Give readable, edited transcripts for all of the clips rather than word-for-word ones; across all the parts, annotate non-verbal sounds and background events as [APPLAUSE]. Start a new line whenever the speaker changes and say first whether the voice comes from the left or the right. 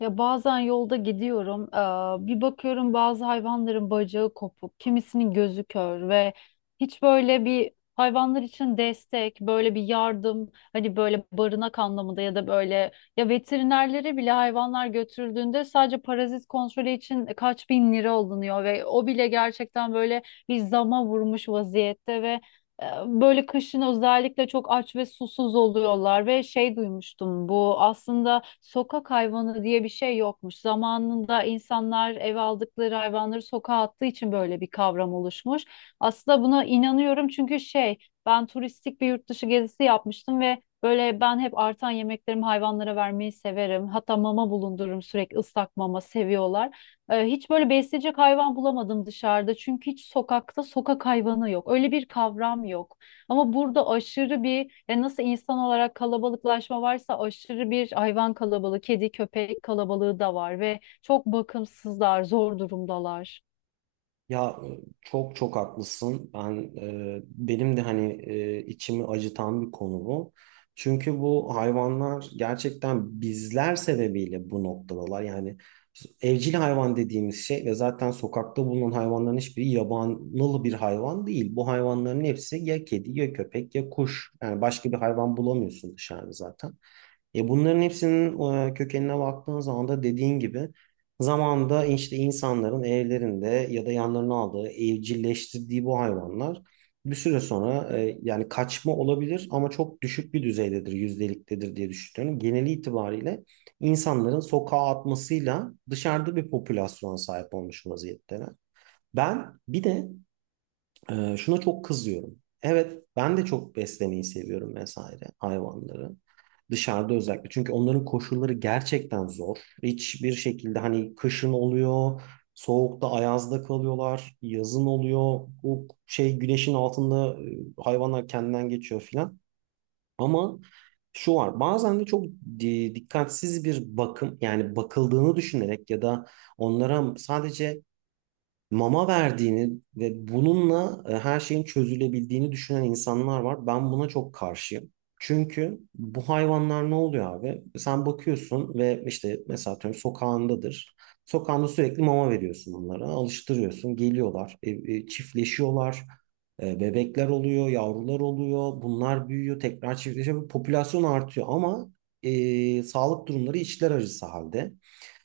left: Ya bazen yolda gidiyorum, bir bakıyorum, bazı hayvanların bacağı kopuk, kimisinin gözü kör ve hiç böyle bir hayvanlar için destek, böyle bir yardım, hani böyle barınak anlamında ya da böyle ya veterinerlere bile hayvanlar götürüldüğünde sadece parazit kontrolü için kaç bin lira alınıyor ve o bile gerçekten böyle bir zama vurmuş vaziyette ve böyle kışın özellikle çok aç ve susuz oluyorlar ve şey duymuştum, bu aslında sokak hayvanı diye bir şey yokmuş. Zamanında insanlar eve aldıkları hayvanları sokağa attığı için böyle bir kavram oluşmuş. Aslında buna inanıyorum çünkü şey, ben turistik bir yurt dışı gezisi yapmıştım ve böyle ben hep artan yemeklerimi hayvanlara vermeyi severim. Hatta mama bulundururum, sürekli ıslak mama seviyorlar. Hiç böyle besleyecek hayvan bulamadım dışarıda. Çünkü hiç sokakta sokak hayvanı yok. Öyle bir kavram yok. Ama burada aşırı bir, yani nasıl insan olarak kalabalıklaşma varsa aşırı bir hayvan kalabalığı, kedi, köpek kalabalığı da var ve çok bakımsızlar, zor durumdalar.
right: Ya çok çok haklısın. Benim de hani, içimi acıtan bir konu bu. Çünkü bu hayvanlar gerçekten bizler sebebiyle bu noktadalar. Yani evcil hayvan dediğimiz şey ve zaten sokakta bulunan hayvanların hiçbiri yabanıl bir hayvan değil. Bu hayvanların hepsi ya kedi ya köpek ya kuş. Yani başka bir hayvan bulamıyorsun dışarıda zaten. Bunların hepsinin, kökenine baktığın zaman da dediğin gibi zamanda işte insanların evlerinde ya da yanlarına aldığı, evcilleştirdiği bu hayvanlar bir süre sonra, yani kaçma olabilir ama çok düşük bir düzeydedir, yüzdeliktedir diye düşünüyorum. Geneli itibariyle insanların sokağa atmasıyla dışarıda bir popülasyona sahip olmuş vaziyetteler. Ben bir de şuna çok kızıyorum. Evet, ben de çok beslemeyi seviyorum vesaire hayvanları. Dışarıda özellikle. Çünkü onların koşulları gerçekten zor. Hiçbir şekilde hani kışın oluyor, soğukta, ayazda kalıyorlar, yazın oluyor. O şey güneşin altında hayvanlar kendinden geçiyor filan. Ama şu var. Bazen de çok dikkatsiz bir bakım, yani bakıldığını düşünerek ya da onlara sadece mama verdiğini ve bununla her şeyin çözülebildiğini düşünen insanlar var. Ben buna çok karşıyım. Çünkü bu hayvanlar ne oluyor abi? Sen bakıyorsun ve işte mesela atıyorum sokağındadır. Sokağında sürekli mama veriyorsun onlara. Alıştırıyorsun. Geliyorlar. Çiftleşiyorlar. Bebekler oluyor. Yavrular oluyor. Bunlar büyüyor. Tekrar çiftleşiyor. Popülasyon artıyor ama sağlık durumları içler acısı halde.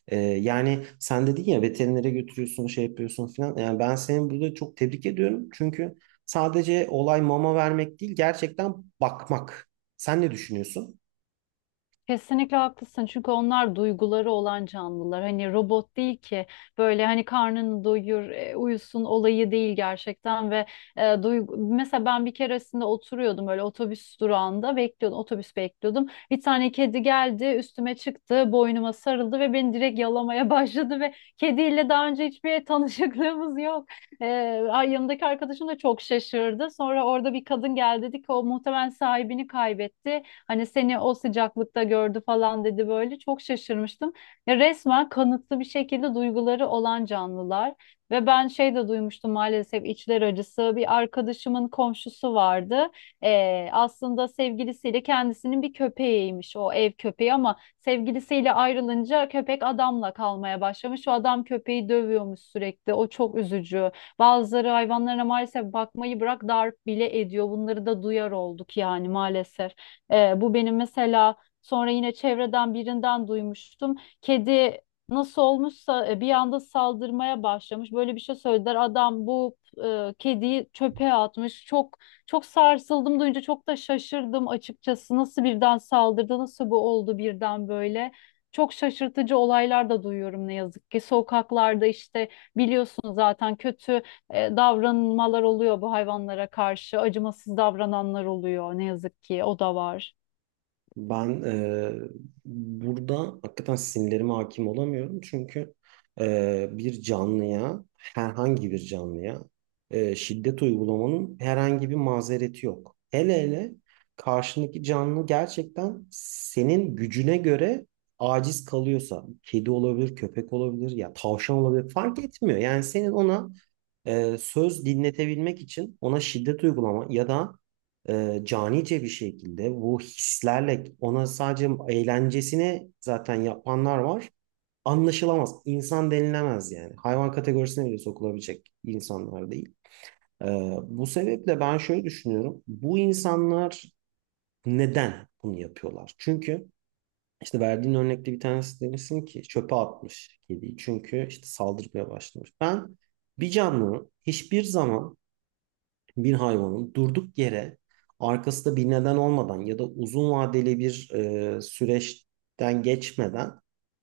right: Yani sen dedin ya, veterinere götürüyorsun, şey yapıyorsun falan. Yani ben seni burada çok tebrik ediyorum. Çünkü sadece olay mama vermek değil, gerçekten bakmak. Sen ne düşünüyorsun?
left: Kesinlikle haklısın çünkü onlar duyguları olan canlılar, hani robot değil ki, böyle hani karnını doyur, uyusun olayı değil gerçekten. Ve duygu, mesela ben bir keresinde oturuyordum öyle, otobüs durağında bekliyordum, otobüs bekliyordum, bir tane kedi geldi, üstüme çıktı, boynuma sarıldı ve beni direkt yalamaya [LAUGHS] başladı ve kediyle daha önce hiçbir tanışıklığımız yok. e, Yanımdaki arkadaşım da çok şaşırdı. Sonra orada bir kadın geldi, dedi ki o muhtemelen sahibini kaybetti. Hani seni o sıcaklıkta gördü falan dedi böyle. Çok şaşırmıştım. Ya resmen kanıtlı bir şekilde duyguları olan canlılar. Ve ben şey de duymuştum, maalesef içler acısı. Bir arkadaşımın komşusu vardı. Aslında sevgilisiyle kendisinin bir köpeğiymiş, o ev köpeği, ama sevgilisiyle ayrılınca köpek adamla kalmaya başlamış. O adam köpeği dövüyormuş sürekli. O çok üzücü. Bazıları hayvanlara maalesef bakmayı bırak, darp bile ediyor. Bunları da duyar olduk yani, maalesef. Bu benim mesela, sonra yine çevreden birinden duymuştum. Kedi nasıl olmuşsa bir anda saldırmaya başlamış. Böyle bir şey söylediler. Adam bu kediyi çöpe atmış. Çok sarsıldım duyunca, çok da şaşırdım açıkçası. Nasıl birden saldırdı? Nasıl bu oldu birden böyle? Çok şaşırtıcı olaylar da duyuyorum ne yazık ki. Sokaklarda işte biliyorsun zaten kötü davranmalar oluyor bu hayvanlara karşı. Acımasız davrananlar oluyor ne yazık ki, o da var.
right: Ben burada hakikaten sinirlerime hakim olamıyorum. Çünkü bir canlıya, herhangi bir canlıya şiddet uygulamanın herhangi bir mazereti yok. Hele hele karşındaki canlı gerçekten senin gücüne göre aciz kalıyorsa, kedi olabilir, köpek olabilir, ya tavşan olabilir, fark etmiyor. Yani senin ona söz dinletebilmek için ona şiddet uygulama ya da canice bir şekilde bu hislerle ona sadece eğlencesini zaten yapanlar var. Anlaşılamaz. İnsan denilemez yani. Hayvan kategorisine bile sokulabilecek insanlar değil. E, Bu sebeple ben şöyle düşünüyorum. Bu insanlar neden bunu yapıyorlar? Çünkü işte verdiğin örnekte bir tanesi, demişsin ki çöpe atmış kediyi. Çünkü işte saldırmaya başlamış. Ben bir canlı hiçbir zaman bir hayvanın durduk yere, arkasında bir neden olmadan ya da uzun vadeli bir süreçten geçmeden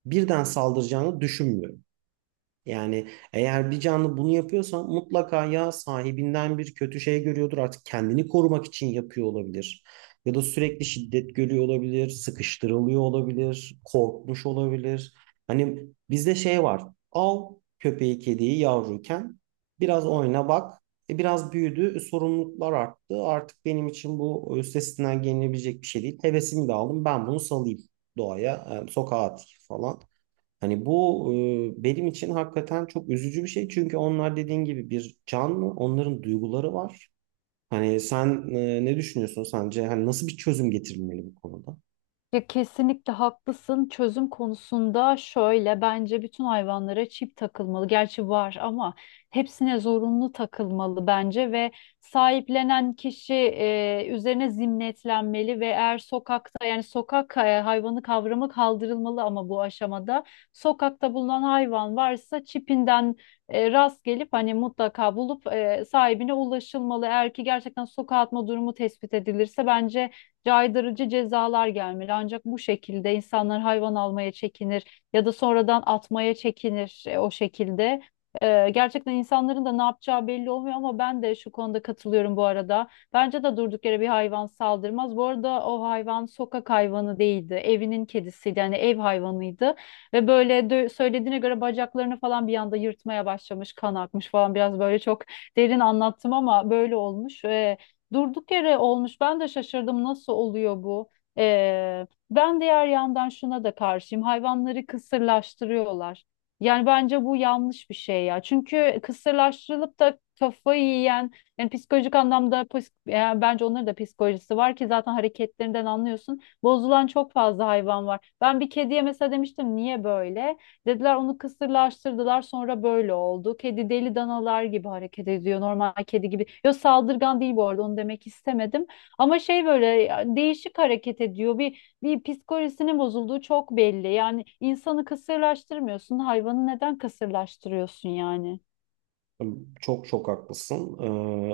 right: birden saldıracağını düşünmüyorum. Yani eğer bir canlı bunu yapıyorsa mutlaka ya sahibinden bir kötü şey görüyordur. Artık kendini korumak için yapıyor olabilir. Ya da sürekli şiddet görüyor olabilir, sıkıştırılıyor olabilir, korkmuş olabilir. Hani bizde şey var. Al köpeği kediyi yavruyken biraz oyna bak. Biraz büyüdü, sorumluluklar arttı. Artık benim için bu üstesinden gelinebilecek bir şey değil. Hevesimi de aldım. Ben bunu salayım doğaya, sokağa atayım falan. Hani bu benim için hakikaten çok üzücü bir şey. Çünkü onlar dediğin gibi bir canlı, onların duyguları var. Hani sen ne düşünüyorsun sence? Hani nasıl bir çözüm getirilmeli bu konuda?
left: Ya kesinlikle haklısın. Çözüm konusunda şöyle, bence bütün hayvanlara çip takılmalı. Gerçi var ama hepsine zorunlu takılmalı bence. Ve sahiplenen kişi üzerine zimmetlenmeli ve eğer sokakta, yani sokak hayvanı kavramı kaldırılmalı, ama bu aşamada sokakta bulunan hayvan varsa çipinden rast gelip hani mutlaka bulup sahibine ulaşılmalı. Eğer ki gerçekten sokağa atma durumu tespit edilirse bence caydırıcı cezalar gelmeli. Ancak bu şekilde insanlar hayvan almaya çekinir ya da sonradan atmaya çekinir, o şekilde. Gerçekten insanların da ne yapacağı belli olmuyor, ama ben de şu konuda katılıyorum bu arada. Bence de durduk yere bir hayvan saldırmaz. Bu arada o hayvan sokak hayvanı değildi. Evinin kedisiydi. Yani ev hayvanıydı. Ve böyle söylediğine göre bacaklarını falan bir anda yırtmaya başlamış, kan akmış falan. Biraz böyle çok derin anlattım ama böyle olmuş. Durduk yere olmuş. Ben de şaşırdım, nasıl oluyor bu? Ben diğer yandan şuna da karşıyım. Hayvanları kısırlaştırıyorlar. Yani bence bu yanlış bir şey ya. Çünkü kısırlaştırılıp da kafayı yiyen, yani psikolojik anlamda yani bence onların da psikolojisi var ki zaten hareketlerinden anlıyorsun. Bozulan çok fazla hayvan var. Ben bir kediye mesela demiştim, niye böyle? Dediler onu kısırlaştırdılar, sonra böyle oldu. Kedi deli danalar gibi hareket ediyor. Normal kedi gibi. Yok, saldırgan değil bu arada, onu demek istemedim. Ama şey böyle ya, değişik hareket ediyor. Bir psikolojisinin bozulduğu çok belli. Yani insanı kısırlaştırmıyorsun. Hayvanı neden kısırlaştırıyorsun yani?
right: Çok çok haklısın.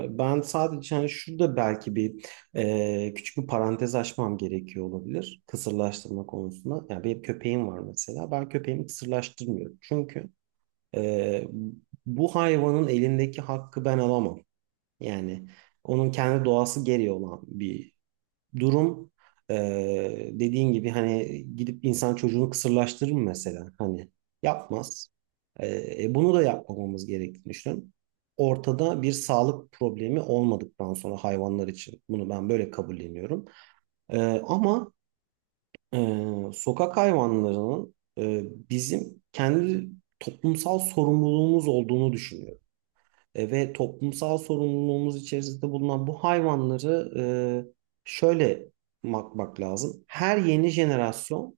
right: Ben sadece hani şurada belki bir küçük bir parantez açmam gerekiyor olabilir. Kısırlaştırma konusunda. Yani benim köpeğim var mesela. Ben köpeğimi kısırlaştırmıyorum. Çünkü e, bu hayvanın elindeki hakkı ben alamam. Yani onun kendi doğası gereği olan bir durum. Dediğin gibi hani gidip insan çocuğunu kısırlaştırır mı mesela? Hani yapmaz. Bunu da yapmamamız gerektiğini düşünüyorum. Ortada bir sağlık problemi olmadıktan sonra hayvanlar için bunu ben böyle kabulleniyorum. Ee, Ama e, sokak hayvanlarının, bizim kendi toplumsal sorumluluğumuz olduğunu düşünüyorum. Ve toplumsal sorumluluğumuz içerisinde bulunan bu hayvanları şöyle bakmak lazım. Her yeni jenerasyon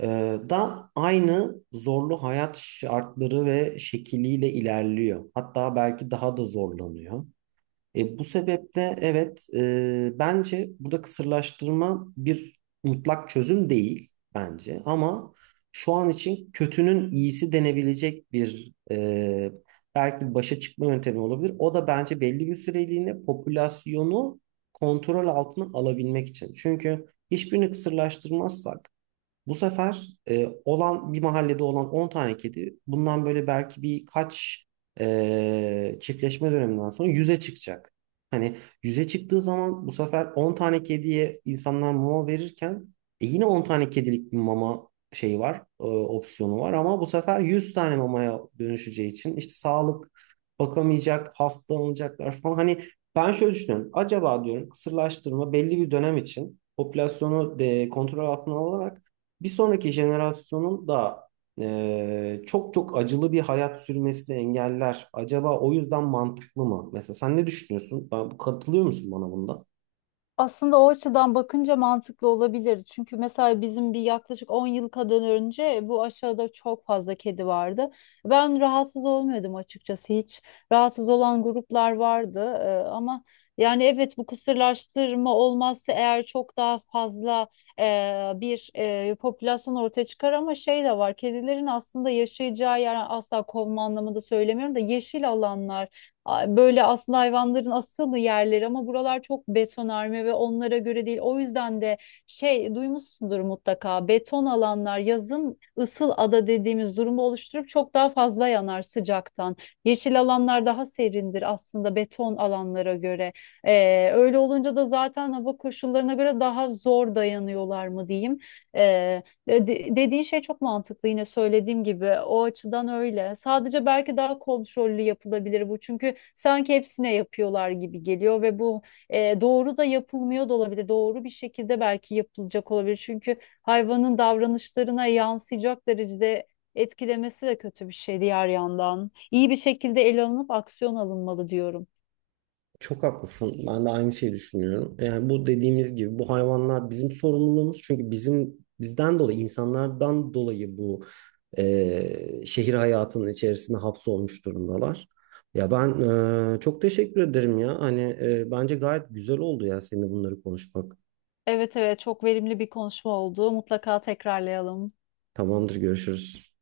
right: e, da aynı zorlu hayat şartları ve şekliyle ilerliyor. Hatta belki daha da zorlanıyor. Bu sebeple evet, bence burada kısırlaştırma bir mutlak çözüm değil bence, ama şu an için kötünün iyisi denebilecek bir, belki başa çıkma yöntemi olabilir. O da bence belli bir süreliğine popülasyonu kontrol altına alabilmek için. Çünkü hiçbirini kısırlaştırmazsak bu sefer olan bir mahallede olan 10 tane kedi bundan böyle belki birkaç çiftleşme döneminden sonra 100'e çıkacak. Hani 100'e çıktığı zaman bu sefer 10 tane kediye insanlar mama verirken yine 10 tane kedilik bir mama şeyi var, opsiyonu var ama bu sefer 100 tane mamaya dönüşeceği için işte sağlık bakamayacak, hastalanacaklar falan. Hani ben şöyle düşünüyorum. Acaba diyorum kısırlaştırma belli bir dönem için popülasyonu de kontrol altına alarak bir sonraki jenerasyonun da çok çok acılı bir hayat sürmesini engeller. Acaba o yüzden mantıklı mı? Mesela sen ne düşünüyorsun? Katılıyor musun bana bunda?
left: Aslında o açıdan bakınca mantıklı olabilir. Çünkü mesela bizim bir yaklaşık 10 yıl kadar önce bu aşağıda çok fazla kedi vardı. Ben rahatsız olmuyordum açıkçası hiç. Rahatsız olan gruplar vardı. Ama yani evet, bu kısırlaştırma olmazsa eğer çok daha fazla e, popülasyon ortaya çıkar, ama şey de var. Kedilerin aslında yaşayacağı yer, asla kovma anlamında söylemiyorum da, yeşil alanlar, böyle aslında hayvanların asıl yerleri, ama buralar çok betonarme ve onlara göre değil. O yüzden de şey duymuşsundur mutlaka, beton alanlar yazın ısıl ada dediğimiz durumu oluşturup çok daha fazla yanar sıcaktan. Yeşil alanlar daha serindir aslında beton alanlara göre. Öyle olunca da zaten hava koşullarına göre daha zor dayanıyorlar mı diyeyim. E, dediğin şey çok mantıklı, yine söylediğim gibi o açıdan öyle. Sadece belki daha kontrollü yapılabilir bu, çünkü sanki hepsine yapıyorlar gibi geliyor ve bu doğru da yapılmıyor da olabilir. Doğru bir şekilde belki yapılacak olabilir çünkü hayvanın davranışlarına yansıyacak derecede etkilemesi de kötü bir şey diğer yandan. İyi bir şekilde ele alınıp aksiyon alınmalı diyorum.
right: Çok haklısın. Ben de aynı şeyi düşünüyorum. Yani bu dediğimiz gibi bu hayvanlar bizim sorumluluğumuz. Çünkü bizim, bizden dolayı, insanlardan dolayı bu şehir hayatının içerisinde hapsolmuş durumdalar. Ya ben çok teşekkür ederim ya. Hani bence gayet güzel oldu ya seninle bunları konuşmak.
left: Evet evet, çok verimli bir konuşma oldu. Mutlaka tekrarlayalım.
right: Tamamdır, görüşürüz.